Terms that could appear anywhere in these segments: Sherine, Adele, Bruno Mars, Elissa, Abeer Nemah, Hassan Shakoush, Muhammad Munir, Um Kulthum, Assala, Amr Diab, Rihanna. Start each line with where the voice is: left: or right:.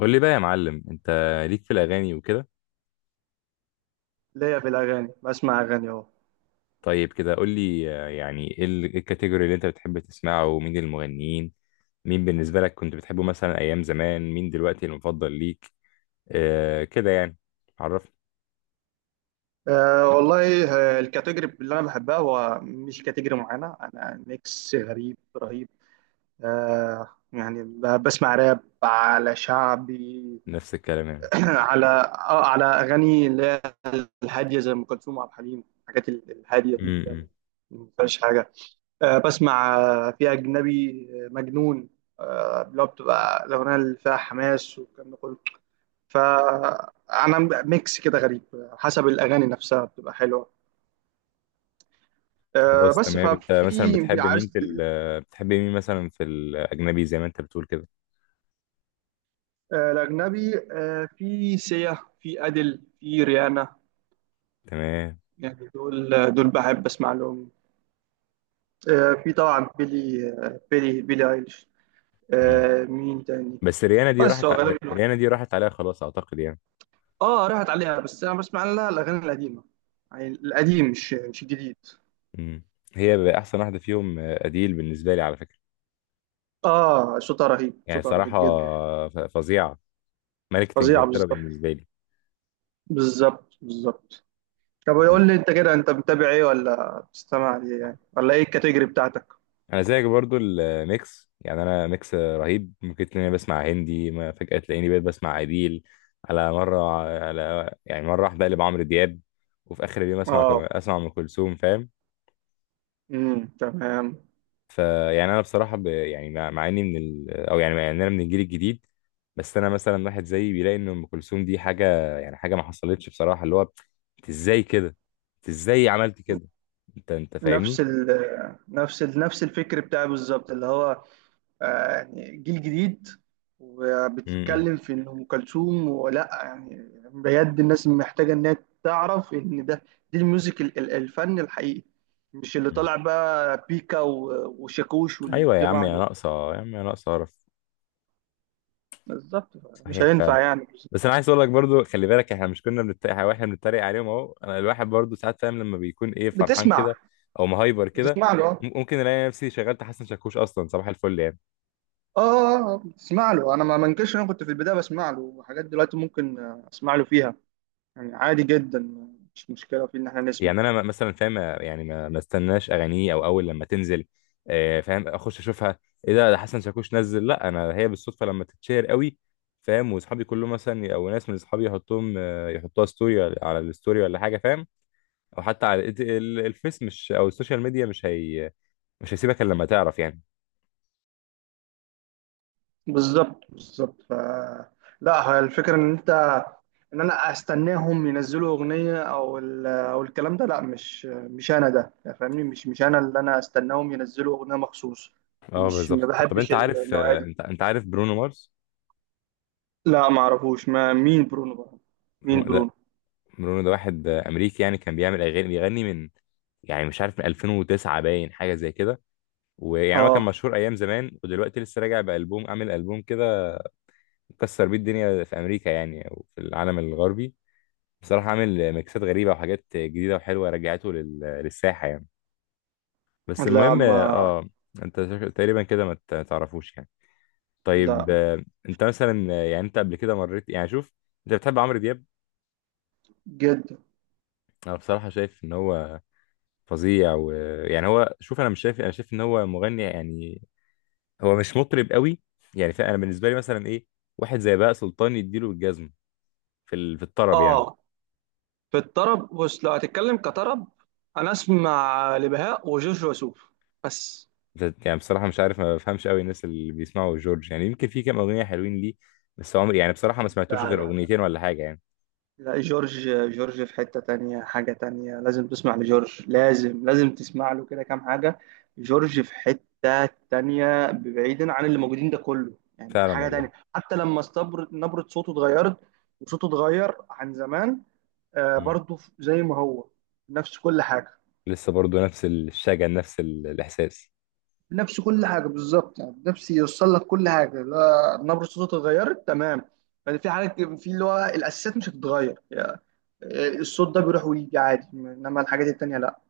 left: قول لي بقى يا معلم، انت ليك في الاغاني وكده.
right: ليا في الأغاني، بسمع أغاني أهو.
left: طيب كده قول لي، يعني ايه إيه الكاتيجوري اللي انت بتحب تسمعه، ومين المغنيين؟ مين بالنسبه لك كنت بتحبه مثلا ايام زمان، مين دلوقتي المفضل ليك؟ آه كده يعني، عرفني.
right: أه والله. الكاتيجوري اللي أنا بحبها هو مش كاتيجوري معينة، أنا ميكس غريب رهيب. يعني بسمع راب على شعبي.
left: نفس الكلام يعني.
right: على أغاني اللي هي الهادية زي أم كلثوم وعبد الحليم، الحاجات الهادية دي
left: امم
right: اللي
left: امم.
right: ما فيهاش حاجة. بسمع، في أجنبي، مجنون، اللي هو بتبقى الأغنية اللي فيها حماس والكلام ده كله. فانا ميكس كده غريب، حسب الاغاني نفسها بتبقى حلوه.
left: خلاص
right: بس
left: تمام، انت مثلا
right: ففي
left: بتحب مين
right: عايز،
left: في بتحب مين مثلا في الاجنبي زي ما انت بتقول كده؟
right: الاجنبي، في سيا، في ادل، في ريانا.
left: تمام.
right: يعني دول بحب اسمع لهم. في طبعا بيلي ايليش.
left: امم.
right: مين تاني؟
left: بس ريانا دي
right: بس
left: راحت
right: هو غالبا،
left: ريانا دي راحت عليها خلاص اعتقد يعني.
right: اه راحت عليها بس انا بسمع لها الاغاني القديمه. يعني القديم، مش الجديد.
left: امم. هي بقى احسن واحده فيهم، اديل بالنسبه لي على فكره.
right: اه، صوتها رهيب،
left: يعني
right: صوتها رهيب
left: صراحة،
right: جدا.
left: فظيعة، ملكة
right: فظيعه
left: انجلترا
right: بالظبط،
left: بالنسبة لي.
right: بالظبط بالظبط. طب قول
left: مم.
right: لي انت كده، انت متابع ايه، ولا بتستمع ليه يعني، ولا ايه الكاتيجوري بتاعتك؟
left: انا زيك برضو الميكس، يعني انا ميكس رهيب، ممكن تلاقيني بسمع هندي ما فجأة تلاقيني بقيت بسمع عبيل، على مرة، على يعني مرة واحدة اقلب عمرو دياب، وفي اخر اليوم اسمع
right: اه،
left: اسمع ام كلثوم، فاهم؟
right: امم، تمام.
left: فيعني انا بصراحة يعني مع اني من ال... او يعني مع ان انا من الجيل الجديد، بس انا مثلا واحد زيي بيلاقي ان ام كلثوم دي حاجة، يعني حاجة ما حصلتش بصراحة، اللي هو انت ازاي كده، انت ازاي عملت كده، انت
right: نفس
left: فاهمني؟
right: ال نفس الفكر بتاعي بالظبط، اللي هو يعني جيل جديد
left: امم.
right: وبتتكلم في ان ام كلثوم ولا يعني. بجد الناس محتاجه انها تعرف ان ده، دي الميوزك الفن الحقيقي، مش اللي
left: أمم.
right: طالع بقى بيكا وشاكوش
left: ايوه يا عم،
right: والجماعه
left: يا
right: دول.
left: ناقصه يا عم، يا ناقصه قرف.
right: بالظبط، مش
left: صحيح فعلا.
right: هينفع يعني.
left: بس انا عايز اقول لك برضو، خلي بالك، احنا مش كنا بنتريق؟ واحنا بنتريق عليهم اهو، انا الواحد برضو ساعات فاهم لما بيكون ايه، فرحان
right: بتسمع
left: كده او مهايبر كده،
right: بتسمع له.
left: ممكن الاقي نفسي شغلت حسن شاكوش اصلا صباح الفل يعني.
right: اه اسمع له، انا ما منكرش إن انا كنت في البدايه بسمع له حاجات، دلوقتي ممكن اسمع له فيها يعني، عادي جدا. مش مشكله في ان احنا نسمع.
left: يعني انا مثلا فاهم، يعني ما استناش اغانيه او اول لما تنزل فاهم اخش اشوفها ايه ده حسن شاكوش نزل، لا، انا هي بالصدفه لما تتشهر قوي فاهم، واصحابي كلهم مثلا او ناس من اصحابي يحطوهم يحطوها ستوري على الستوري ولا حاجه فاهم، او حتى على الفيس، مش او السوشيال ميديا، مش هي مش هيسيبك الا لما تعرف يعني.
right: بالظبط بالظبط. لا هي الفكره ان انا استناهم ينزلوا اغنيه او الكلام ده، لا، مش انا ده يعني، فاهمني، مش انا اللي انا استناهم ينزلوا اغنيه مخصوص.
left: اه
right: مش ما
left: بالظبط. طب
right: بحبش
left: انت عارف،
right: النوعيه دي.
left: انت عارف برونو مارس؟
right: لا ما اعرفوش، ما مين برونو بقى. مين
left: برونو ده،
right: برونو؟
left: واحد امريكي، يعني كان بيعمل اغاني، بيغني من، يعني مش عارف، من 2009 باين حاجه زي كده، ويعني هو كان
right: اه.
left: مشهور ايام زمان ودلوقتي لسه راجع بالبوم، عامل البوم كده كسر بيه الدنيا في امريكا، يعني او في العالم الغربي. بصراحه عامل ميكسات غريبه وحاجات جديده وحلوه، رجعته للساحه يعني. بس
right: لا.
left: المهم
right: ما
left: انت تقريبا كده ما تعرفوش يعني؟
right: لا.
left: طيب انت مثلا، يعني انت قبل كده مريت، يعني شوف، انت بتحب عمرو دياب.
right: جدا.
left: انا بصراحة شايف ان هو فظيع، ويعني هو، شوف انا مش شايف، انا شايف ان هو مغني يعني، هو مش مطرب قوي. يعني فانا بالنسبة لي مثلا ايه، واحد زي بقى سلطان يديله الجزم في في الطرب يعني.
right: اه، في الطرب، بص لو هتتكلم كطرب انا اسمع لبهاء وجورج وسوف بس.
left: يعني بصراحة مش عارف، ما بفهمش قوي الناس اللي بيسمعوا جورج يعني، يمكن في كام اغنية حلوين ليه، بس عمري يعني بصراحة ما سمعتوش
right: لا
left: غير
right: لا،
left: اغنيتين ولا حاجة يعني.
right: لا جورج، جورج في حتة تانية، حاجة تانية، لازم تسمع لجورج، لازم لازم تسمع له كده كام حاجة. جورج في حتة تانية، بعيدا عن اللي موجودين ده كله، يعني
left: فعلا
right: حاجة
left: والله.
right: تانية. حتى لما استبر نبرة صوته اتغيرت وصوته اتغير عن زمان. آه،
left: مم.
right: برضه زي ما هو، نفس كل حاجة،
left: لسه برضو نفس الشجن، نفس الاحساس.
right: بنفس كل حاجه بالظبط، يعني بنفس يوصل لك كل حاجه. لا، نبره صوته اتغيرت تمام. يعني في حاجات في اللي هو الاساسيات مش هتتغير يعني، الصوت ده بيروح ويجي عادي، انما الحاجات التانيه لا.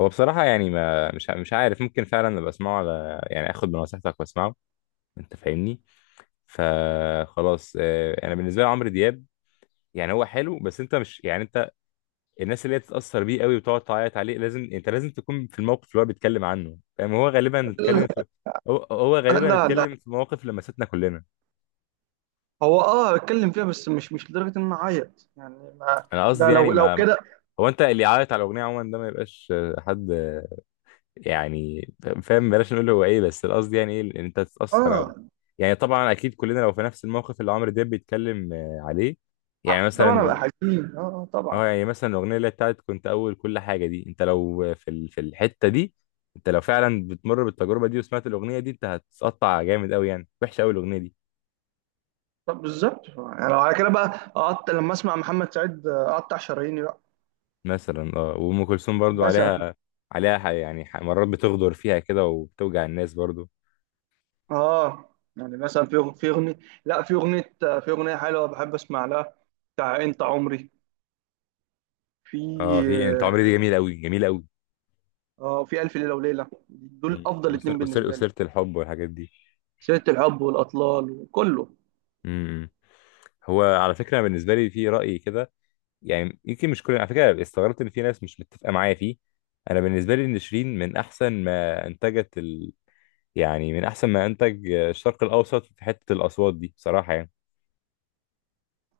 left: هو بصراحة يعني ما مش ع- مش عارف، ممكن فعلا ابقى اسمعه، على يعني اخد بنصيحتك واسمعه، انت فاهمني؟ فخلاص، انا بالنسبة لي عمرو دياب يعني هو حلو، بس انت مش يعني انت، الناس اللي هي تتأثر بيه قوي وتقعد تعيط عليه لازم انت، لازم تكون في الموقف اللي هو بيتكلم عنه فاهم، هو غالبا اتكلم في، هو غالبا
right: لا لا،
left: اتكلم في مواقف لمستنا كلنا.
right: هو اه بتكلم فيها، بس مش لدرجه ان انا اعيط يعني، ما
left: انا
right: ده
left: قصدي يعني
right: لو كده.
left: هو انت اللي يعيط على الاغنية عموما، ده ما يبقاش حد يعني فاهم، بلاش نقول هو ايه، بس القصد يعني ايه، ان انت تتاثر او
right: اه
left: يعني طبعا اكيد كلنا لو في نفس الموقف اللي عمرو دياب بيتكلم عليه، يعني مثلا
right: طبعا ابقى
left: الأغنية-،
right: حزين، اه، طبعا.
left: اه يعني مثلا الاغنيه اللي هي بتاعت كنت اول كل حاجه دي، انت لو في في الحته دي، انت لو فعلا بتمر بالتجربه دي وسمعت الاغنيه دي انت هتتقطع جامد قوي يعني، وحشه قوي الاغنيه دي.
right: طب بالظبط يعني، لو على كده بقى اقطع لما اسمع محمد سعيد، اقطع شراييني بقى.
left: مثلا اه، وام كلثوم برضو
right: مثلا
left: عليها، عليها مرات بتغدر فيها كده وبتوجع الناس برضو.
right: اه يعني مثلا في في اغنيه، لا في اغنيه، في اغنيه حلوه بحب اسمع لها، بتاع انت عمري. في
left: اه، في انت عمري دي، جميل قوي جميل قوي،
right: اه، في الف ليله وليله، دول افضل اتنين
left: وسيرة
right: بالنسبه لي.
left: وسيرة الحب والحاجات دي.
right: سيره الحب والاطلال وكله.
left: امم. هو على فكره بالنسبه لي في راي كده، يعني يمكن مش كل، على فكره استغربت ان في ناس مش متفقه معايا فيه، انا بالنسبه لي ان شيرين من احسن ما انتجت يعني من احسن ما انتج الشرق الاوسط في حته الاصوات دي بصراحه يعني.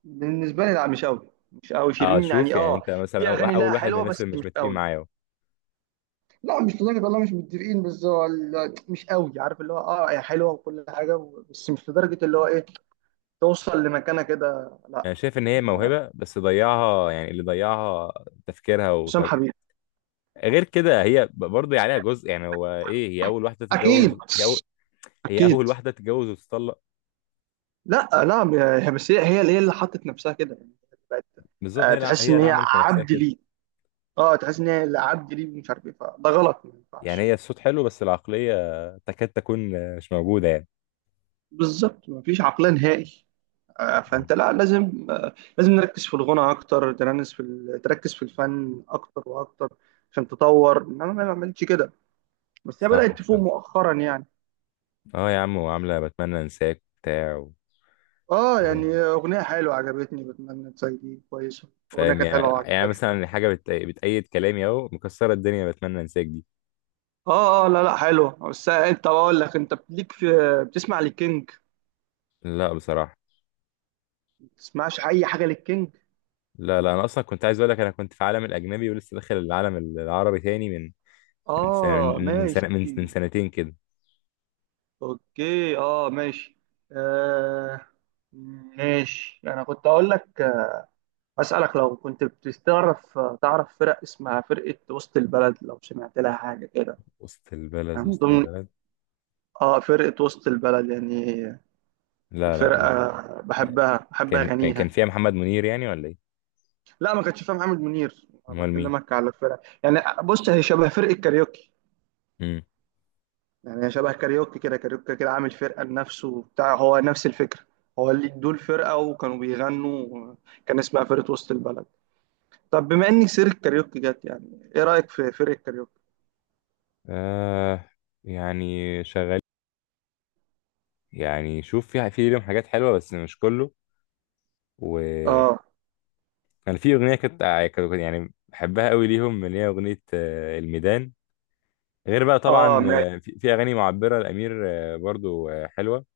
right: بالنسبه لي لا، مش قوي، مش قوي
left: اه
right: شيرين
left: شوف
right: يعني،
left: يعني
right: اه،
left: انت مثلا
right: في اغاني
left: اول
right: لها
left: واحد من
right: حلوه
left: الناس
right: بس
left: اللي مش
right: مش
left: متفقين
right: قوي.
left: معايا أهو.
right: لا مش لدرجه والله مش متفقين، بس هو مش قوي، عارف اللي هو اه هي حلوه وكل حاجه بس مش لدرجه اللي هو ايه توصل لمكانه كده، لا.
left: انا شايف ان هي
right: ما-
left: موهبه بس ضيعها، يعني اللي ضيعها تفكيرها
right: حسام
left: وطريقه.
right: حبيب.
left: غير كده هي برضه عليها جزء، يعني هو ايه، هي اول واحده
right: اكيد
left: تتجوز، هي هي اول
right: اكيد.
left: واحده تتجوز وتطلق.
right: لا لا، بس هي اللي حطت نفسها كده يعني، بقت
left: بالظبط، هي
right: تحس
left: هي
right: ان
left: اللي
right: هي
left: عملت في نفسها
right: عبد
left: كده
right: ليه. اه تحس ان هي اللي عبد ليه ومش عارف ايه، فده غلط ما
left: يعني،
right: ينفعش.
left: هي الصوت حلو بس العقلية تكاد تكون مش موجودة يعني.
right: بالظبط، مفيش عقلية نهائي.
left: مم.
right: فانت لا، لازم، لازم نركز في الغنى اكتر، تركز في الفن اكتر واكتر، عشان تطور، انما ما عملتش كده. بس هي
left: صح
right: بدأت تفوق
left: فعلا.
right: مؤخرا يعني.
left: اه يا عم، وعاملة بتمنى انساك وبتاع
right: اه
left: كده
right: يعني
left: يعني
right: اغنية حلوة عجبتني، بتمنى تسيدي كويسة. اغنية
left: فاهم،
right: كانت
left: يعني
right: حلوة.
left: يعني مثلا حاجة بتأيد كلامي اهو، مكسرة الدنيا بتمنى انساك دي.
right: اه اه لا لا، حلو بس انت بقول لك، انت ليك في، بتسمع للكينج؟
left: لا بصراحة.
right: ما بتسمعش اي حاجه للكينج؟
left: لا لا، انا اصلا كنت عايز اقول لك انا كنت في العالم الاجنبي ولسه داخل العالم العربي تاني من، من سنة
right: اه
left: من من سنة من,
right: ماشي.
left: من سنتين كده.
right: اوكي اه ماشي. آه ماشي، انا كنت اقول لك، اسالك، لو كنت بتعرف، تعرف فرق اسمها فرقه وسط البلد، لو سمعت لها حاجه كده،
left: وسط البلد،
right: من
left: وسط
right: ضمن.
left: البلد.
right: اه فرقه وسط البلد يعني،
left: لا لا
right: فرقه بحبها، بحب
left: كان كان
right: اغانيها.
left: كان فيها محمد منير يعني ولا ايه؟
right: لا ما كنتش فاهم محمد منير، انا
left: امال مين؟
right: بكلمك على الفرق يعني، بص هي شبه فرقه كاريوكي.
left: مم.
right: يعني هي شبه كاريوكي كده، كاريوكي كده عامل فرقة لنفسه وبتاع، هو نفس الفكرة. هو اللي دول فرقة وكانوا بيغنوا، كان اسمها فرقة وسط البلد. طب بما إني سيرة كاريوكي جت، يعني إيه رأيك في فرقة كاريوكي؟
left: آه، يعني شغال، يعني شوف في ليهم حاجات حلوة بس مش كله، وأنا،
right: آه
left: في أغنية يعني بحبها قوي ليهم، اللي هي أغنية الميدان، غير بقى
right: آه
left: طبعا
right: ماشي.
left: في أغاني معبرة، الأمير برضو حلوة.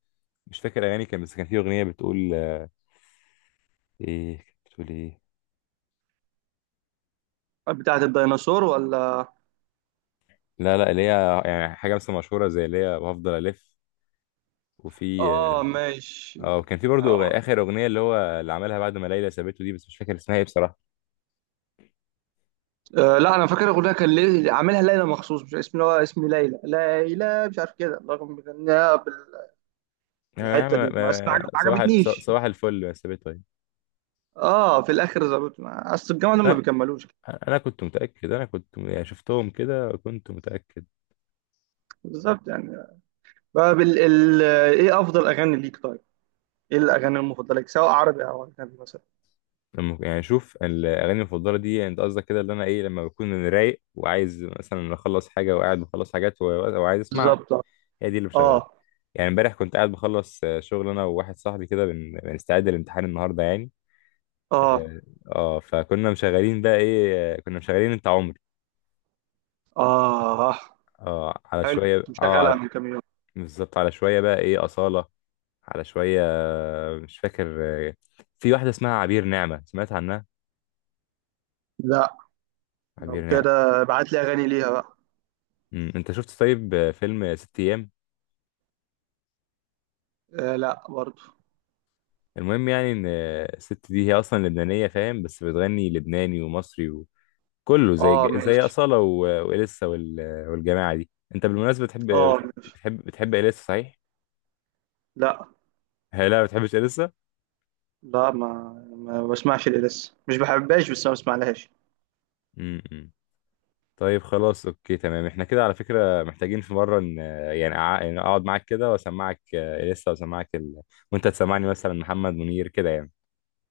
left: مش فاكر أغاني كان، بس كان في أغنية بتقول إيه كانت بتقول إيه؟
right: بتاعة الديناصور ولا؟
left: لا لا، اللي هي يعني حاجة مثلا مشهورة زي اللي هي بفضل ألف، وفي
right: آه
left: اه
right: ماشي.
left: وكان في برضو
right: آه،
left: آخر أغنية اللي هو اللي عملها بعد ما ليلى سابته دي، بس مش فاكر اسمها إيه بصراحة.
right: لا أنا فاكر الأغنية، كان ليه عاملها ليلى مخصوص، مش اسم اللي هو اسم ليلى، ليلى مش عارف كده، رغم بيغنيها
left: يعني أنا
right: بالحتة دي، بس ما عجبتنيش.
left: صباح الفل يا سبيتو يعني.
right: اه في الاخر ظبط، اصل الجامعه دول ما
left: انا
right: بيكملوش.
left: انا كنت متاكد، انا كنت يعني شفتهم كده كنت متاكد.
right: بالظبط يعني. بقى بال... ال... ايه افضل اغاني ليك طيب؟ ايه الاغاني المفضله ليك سواء عربي او اجنبي مثلا؟
left: لما يعني شوف الاغاني المفضله دي يعني انت قصدك كده اللي انا ايه، لما بكون رايق وعايز مثلا اخلص حاجه وقاعد بخلص حاجات وعايز اسمع،
right: بالظبط. اه.
left: هي دي اللي بشغلها.
right: اه
left: يعني امبارح كنت قاعد بخلص شغل انا وواحد صاحبي كده بنستعد للامتحان النهارده يعني.
right: اه.
left: اه فكنا مشغلين بقى ايه كنا مشغلين انت عمري.
right: آه.
left: اه على
right: حلو،
left: شويه،
right: كنت
left: اه
right: مشغلها من كام يوم.
left: بالظبط على شويه بقى ايه اصاله، على شوية، مش فاكر. في واحدة اسمها عبير نعمة، سمعت عنها؟
right: لا لو
left: عبير نعمة.
right: كده ابعت لي اغاني ليها بقى.
left: مم. انت شفت طيب فيلم ست ايام؟
right: آه لا برضو.
left: المهم يعني ان الست دي هي اصلا لبنانية فاهم، بس بتغني لبناني ومصري، وكله زي
right: اه
left: زي
right: ماشي.
left: أصالة وإليسا والجماعة دي. انت بالمناسبة بتحب بتحب
right: اه ماشي.
left: بتحب, بتحب إليسا صحيح؟
right: لا
left: هي لا، ما بتحبش إليسا؟
right: لا، ما بسمعش ليه لسه، مش بحبهاش بس ما بسمعلهاش.
left: مم. طيب خلاص، اوكي تمام، احنا كده على فكرة محتاجين في مرة ان يعني يعني اقعد معاك كده واسمعك لسه، واسمعك وانت تسمعني مثلا محمد منير كده يعني.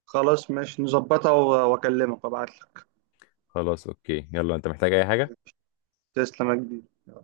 right: خلاص ماشي، نظبطها واكلمك وابعت لك.
left: خلاص اوكي يلا، انت محتاج اي حاجة؟
right: تسلم يا كبير.